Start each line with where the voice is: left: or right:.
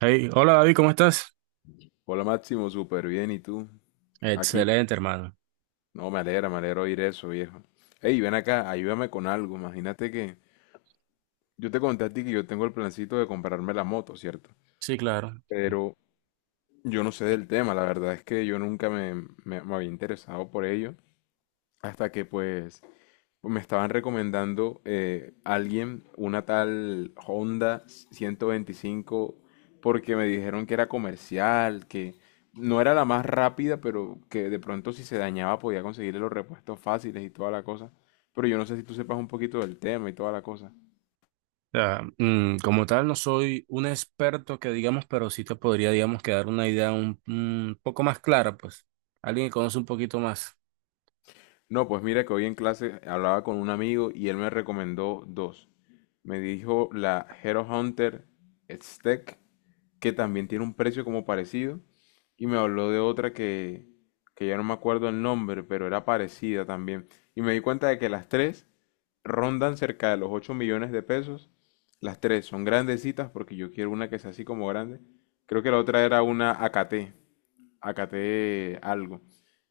right: Hey, hola David, ¿cómo estás?
left: Hola Máximo, súper bien. ¿Y tú? Aquí.
right: Excelente, hermano.
left: No, me alegra oír eso, viejo. Ey, ven acá, ayúdame con algo. Imagínate que yo te conté a ti que yo tengo el plancito de comprarme la moto, ¿cierto?
right: Sí, claro.
left: Pero yo no sé del tema, la verdad es que yo nunca me había interesado por ello. Hasta que pues me estaban recomendando alguien, una tal Honda 125, porque me dijeron que era comercial, que no era la más rápida, pero que de pronto si se dañaba podía conseguirle los repuestos fáciles y toda la cosa. Pero yo no sé si tú sepas un poquito del tema y toda la cosa.
right: O sea, como tal, no soy un experto que digamos, pero sí te podría, digamos, quedar una idea un poco más clara, pues. Alguien que conoce un poquito más.
left: No, pues mira que hoy en clase hablaba con un amigo y él me recomendó dos. Me dijo la Hero Hunter Stack, que también tiene un precio como parecido, y me habló de otra que ya no me acuerdo el nombre, pero era parecida también. Y me di cuenta de que las tres rondan cerca de los 8 millones de pesos. Las tres son grandecitas porque yo quiero una que sea así como grande. Creo que la otra era una AKT acaté algo.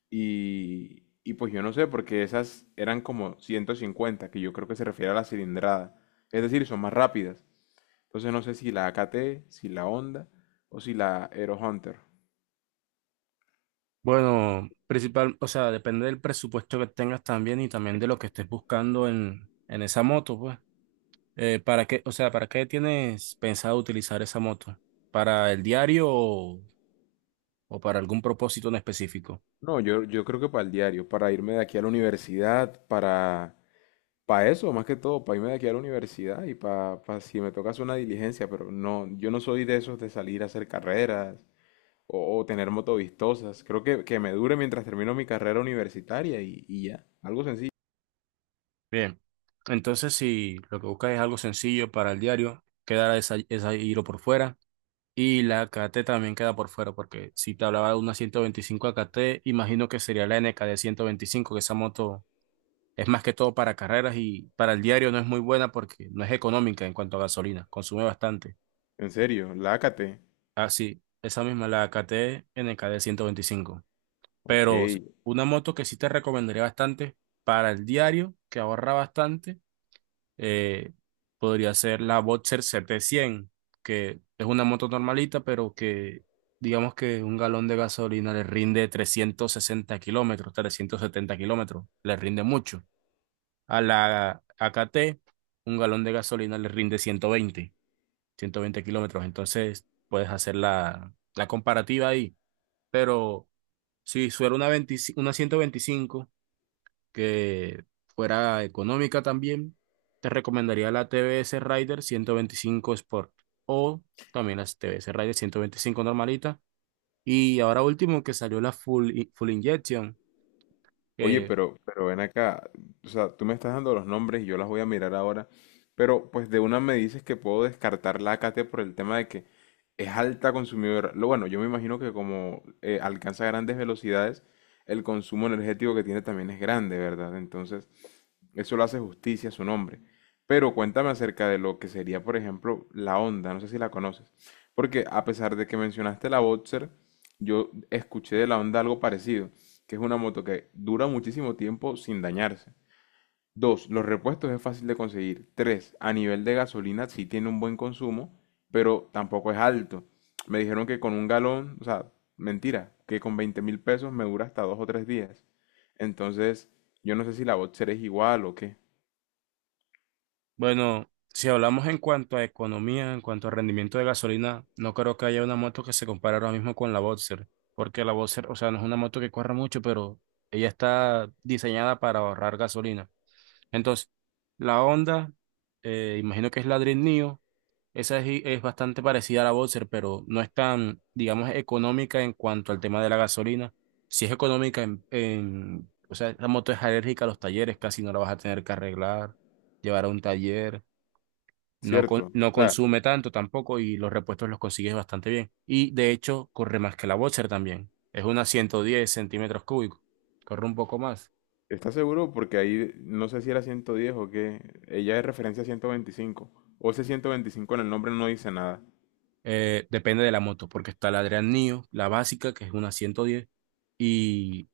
left: Y pues yo no sé, porque esas eran como 150, que yo creo que se refiere a la cilindrada. Es decir, son más rápidas. Entonces no sé si la AKT, si la Honda o si la Aero Hunter.
right: Bueno, principal, o sea, depende del presupuesto que tengas también y también de lo que estés buscando en esa moto, pues. ¿Para qué, o sea, para qué tienes pensado utilizar esa moto? ¿Para el diario o para algún propósito en específico?
left: No, yo creo que para el diario, para irme de aquí a la universidad, para eso, más que todo, para irme de aquí a la universidad y para si me toca hacer una diligencia, pero no, yo no soy de esos de salir a hacer carreras o tener motovistosas. Creo que me dure mientras termino mi carrera universitaria y ya, algo sencillo.
right: Bien, entonces si lo que buscas es algo sencillo para el diario, quedará esa hilo por fuera y la K T también queda por fuera, porque si te hablaba de una 125 A K T imagino que sería la N K de 125, que esa moto es más que todo para carreras y para el diario no es muy buena porque no es económica en cuanto a gasolina, consume bastante.
left: En serio, lácate.
right: Así, esa misma, la K T N K de 125.
left: Ok.
right: Pero una moto que sí te recomendaría bastante para el diario, que ahorra bastante, eh, podría ser la Boxer CT100, que es una moto normalita, pero que digamos que un galón de gasolina le rinde 360 kilómetros, 370 kilómetros, le rinde mucho. A la A K t un galón de gasolina le rinde 120 kilómetros, entonces puedes hacer la comparativa ahí. Pero si suena una 125 que fuera económica también, te recomendaría la TBS Rider 125 Sport o también las TBS Rider 125 normalita. Y ahora último que salió la full Injection,
left: Oye,
right: que
left: pero ven acá. O sea, tú me estás dando los nombres y yo las voy a mirar ahora. Pero pues de una me dices que puedo descartar lácate por el tema de que es alta consumidora. Lo bueno, yo me imagino que como alcanza grandes velocidades, el consumo energético que tiene también es grande, ¿verdad? Entonces, eso le hace justicia a su nombre. Pero cuéntame acerca de lo que sería, por ejemplo, la Honda. No sé si la conoces. Porque a pesar de que mencionaste la Boxer, yo escuché de la Honda algo parecido, que es una moto que dura muchísimo tiempo sin dañarse. Dos, los repuestos es fácil de conseguir. Tres, a nivel de gasolina sí tiene un buen consumo, pero tampoco es alto. Me dijeron que con un galón, o sea, mentira, que con 20.000 pesos me dura hasta dos o tres días. Entonces, yo no sé si la Boxer es igual o qué.
right: bueno, si hablamos en cuanto a economía, en cuanto a rendimiento de gasolina, no creo que haya una moto que se compare ahora mismo con la Boxer, porque la Boxer, o sea, no es una moto que corra mucho, pero ella está diseñada para ahorrar gasolina. Entonces, la Honda, imagino que es la Dream Neo. Esa es bastante parecida a la Boxer, pero no es tan, digamos, económica en cuanto al tema de la gasolina. Si es económica o sea, la moto es alérgica a los talleres, casi no la vas a tener que arreglar, llevar a un taller, no,
left: Cierto.
right: no
left: O sea,
right: consume tanto tampoco y los repuestos los consigues bastante bien. Y de hecho, corre más que la Boxer también. Es una 110 centímetros cúbicos, corre un poco más.
left: ¿estás seguro? Porque ahí no sé si era 110 o qué. Ella es referencia a 125. O ese 125 en el nombre no dice nada.
right: Depende de la moto, porque está la Adrian Neo, la básica, que es una 110, y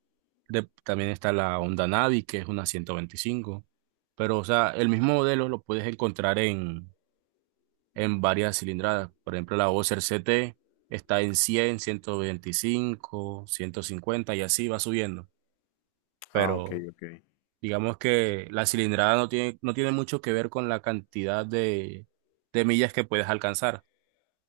right: también está la Honda Navi, que es una 125. Pero, o sea, el mismo modelo lo puedes encontrar en varias cilindradas. Por ejemplo, la Boxer CT está en 100, 125, 150 y así va subiendo.
left: Ah, ok,
right: Pero
left: ok.
right: digamos que la cilindrada no tiene mucho que ver con la cantidad de millas que puedes alcanzar,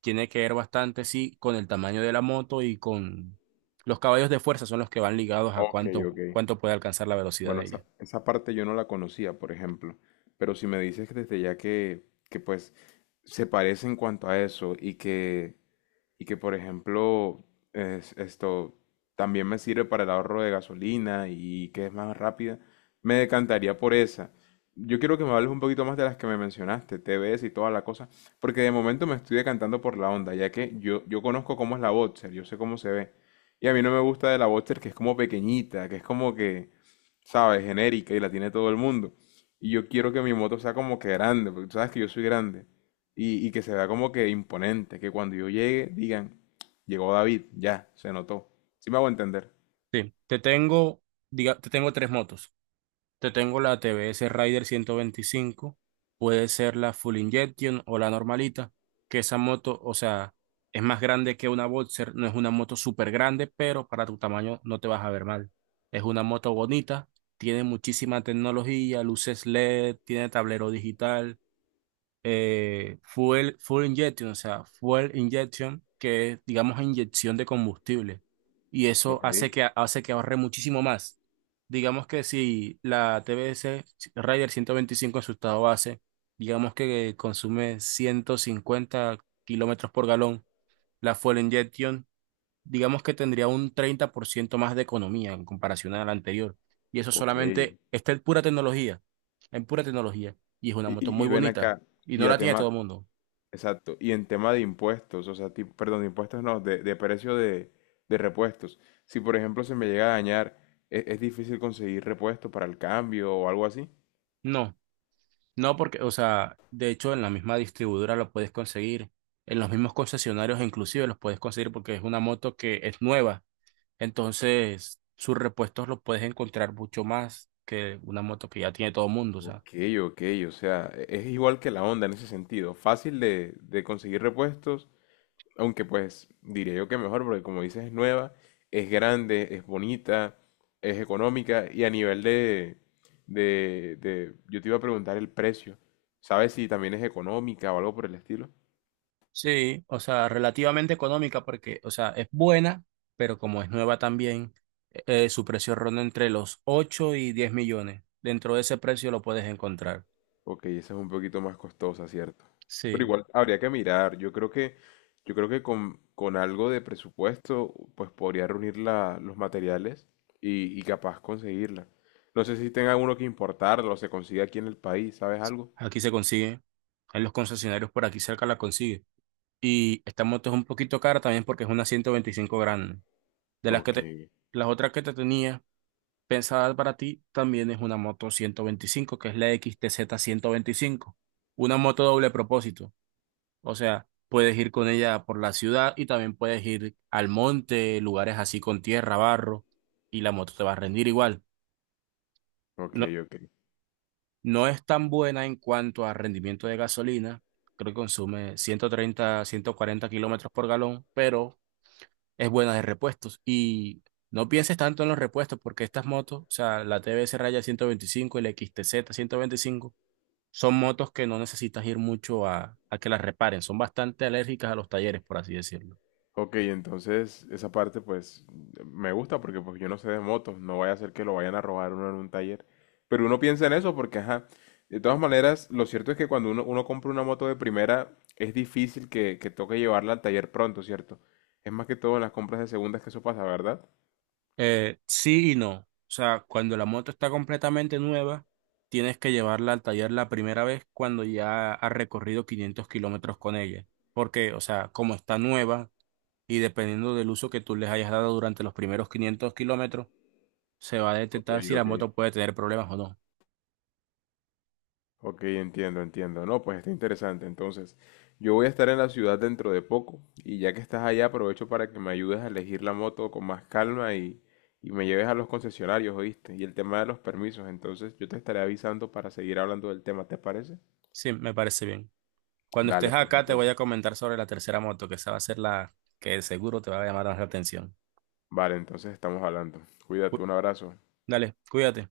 right: tiene que ver bastante, sí, con el tamaño de la moto, y con los caballos de fuerza son los que van ligados a
left: Ok,
right: cuánto,
left: ok.
right: cuánto puede alcanzar la velocidad
left: Bueno,
right: de
left: esa,
right: ella.
left: esa parte yo no la conocía, por ejemplo. Pero si me dices que desde ya que, pues se parece en cuanto a eso y que, por ejemplo, esto también me sirve para el ahorro de gasolina y que es más rápida, me decantaría por esa. Yo quiero que me hables un poquito más de las que me mencionaste, T TVS y toda la cosa, porque de momento me estoy decantando por la Honda, ya que yo conozco cómo es la Boxer, yo sé cómo se ve. Y a mí no me gusta de la Boxer que es como pequeñita, que es como que, ¿sabes? Genérica y la tiene todo el mundo. Y yo quiero que mi moto sea como que grande, porque tú sabes que yo soy grande y que se vea como que imponente, que cuando yo llegue digan, llegó David, ya, se notó. ¿Sí me hago entender?
right: Sí, te tengo tres motos. Te tengo la TBS Rider 125, puede ser la Full Injection o la normalita, que esa moto, o sea, es más grande que una Boxer, no es una moto súper grande, pero para tu tamaño no te vas a ver mal. Es una moto bonita, tiene muchísima tecnología, luces LED, tiene tablero digital. Fuel injection, o sea, fuel injection, que es, digamos, inyección de combustible. Y eso
left: Ok,
right: hace que ahorre muchísimo más. Digamos que si la TBS 125 en su estado base, digamos que consume 150 kilómetros por galón, la fuel injection digamos que tendría un 30% más de economía en comparación a la anterior. Y eso
left: ok.
right: solamente
left: Y,
right: está en pura tecnología, en pura tecnología. Y es una moto
left: y-
right: muy
left: y ven
right: bonita,
left: acá,
right: y
left: y
right: no
left: a
right: la tiene todo el
left: tema,
right: mundo.
left: exacto, y en tema de impuestos, o sea, tipo, perdón, de impuestos no, de precio de repuestos. Si por ejemplo se me llega a dañar, ¿es difícil conseguir repuestos para el cambio o algo así?
right: No, no porque, o sea, de hecho en la misma distribuidora lo puedes conseguir, en los mismos concesionarios inclusive los puedes conseguir porque es una moto que es nueva. Entonces, sus repuestos los puedes encontrar mucho más que una moto que ya tiene todo el mundo, o sea.
left: Ok, ok, o sea, es igual que la onda en ese sentido, fácil de conseguir repuestos. Aunque pues diría yo que mejor, porque como dices, es nueva, es grande, es bonita, es económica y a nivel yo te iba a preguntar el precio. ¿Sabes si también es económica o algo por el estilo?
right: Sí, o sea, relativamente económica porque, o sea, es buena, pero como es nueva también, su precio ronda entre los 8 y 10 millones. Dentro de ese precio lo puedes encontrar.
left: Ok, esa es un poquito más costosa, ¿cierto? Pero
right: Sí,
left: igual habría que mirar. Yo creo que con, algo de presupuesto, pues podría reunir los materiales y capaz conseguirla. No sé si tenga uno que importarlo o se consigue aquí en el país, ¿sabes algo?
right: aquí se consigue. En los concesionarios por aquí cerca la consigue. Y esta moto es un poquito cara también porque es una 125 grande. De las que
left: Ok,
right: te, Las otras que te tenía pensadas para ti, también es una moto 125, que es la XTZ 125. Una moto doble propósito. O sea, puedes ir con ella por la ciudad y también puedes ir al monte, lugares así con tierra, barro, y la moto te va a rendir igual.
left: ok,
right: No,
left: ok.
right: no es tan buena en cuanto a rendimiento de gasolina, creo que consume 130, 140 kilómetros por galón, pero es buena de repuestos. Y no pienses tanto en los repuestos porque estas motos, o sea, la TBS Raya 125, y la X T Z 125, son motos que no necesitas ir mucho a que las reparen, son bastante alérgicas a los talleres, por así decirlo.
left: Ok, entonces esa parte pues me gusta porque pues yo no sé de motos, no vaya a ser que lo vayan a robar uno en un taller. Pero uno piensa en eso porque, ajá, de todas maneras, lo cierto es que cuando uno compra una moto de primera es difícil que toque llevarla al taller pronto, ¿cierto? Es más que todo en las compras de segundas que eso pasa, ¿verdad?
right: Sí y no. O sea, cuando la moto está completamente nueva, tienes que llevarla al taller la primera vez cuando ya has recorrido 500 kilómetros con ella. Porque, o sea, como está nueva y dependiendo del uso que tú les hayas dado durante los primeros 500 kilómetros, se va a
left: Ok,
right: detectar si la
left: ok.
right: moto puede tener problemas o no.
left: Ok, entiendo, entiendo. No, pues está interesante. Entonces, yo voy a estar en la ciudad dentro de poco y ya que estás allá aprovecho para que me ayudes a elegir la moto con más calma y me lleves a los concesionarios, ¿oíste? Y el tema de los permisos. Entonces, yo te estaré avisando para seguir hablando del tema, ¿te parece?
right: Sí, me parece bien. Cuando estés
left: Dale, pues,
right: acá, te voy
left: entonces.
right: a comentar sobre la tercera moto, que esa va a ser la que seguro te va a llamar más la atención.
left: Vale, entonces estamos hablando. Cuídate,
right: Cu-
left: un abrazo.
right: Dale, cuídate.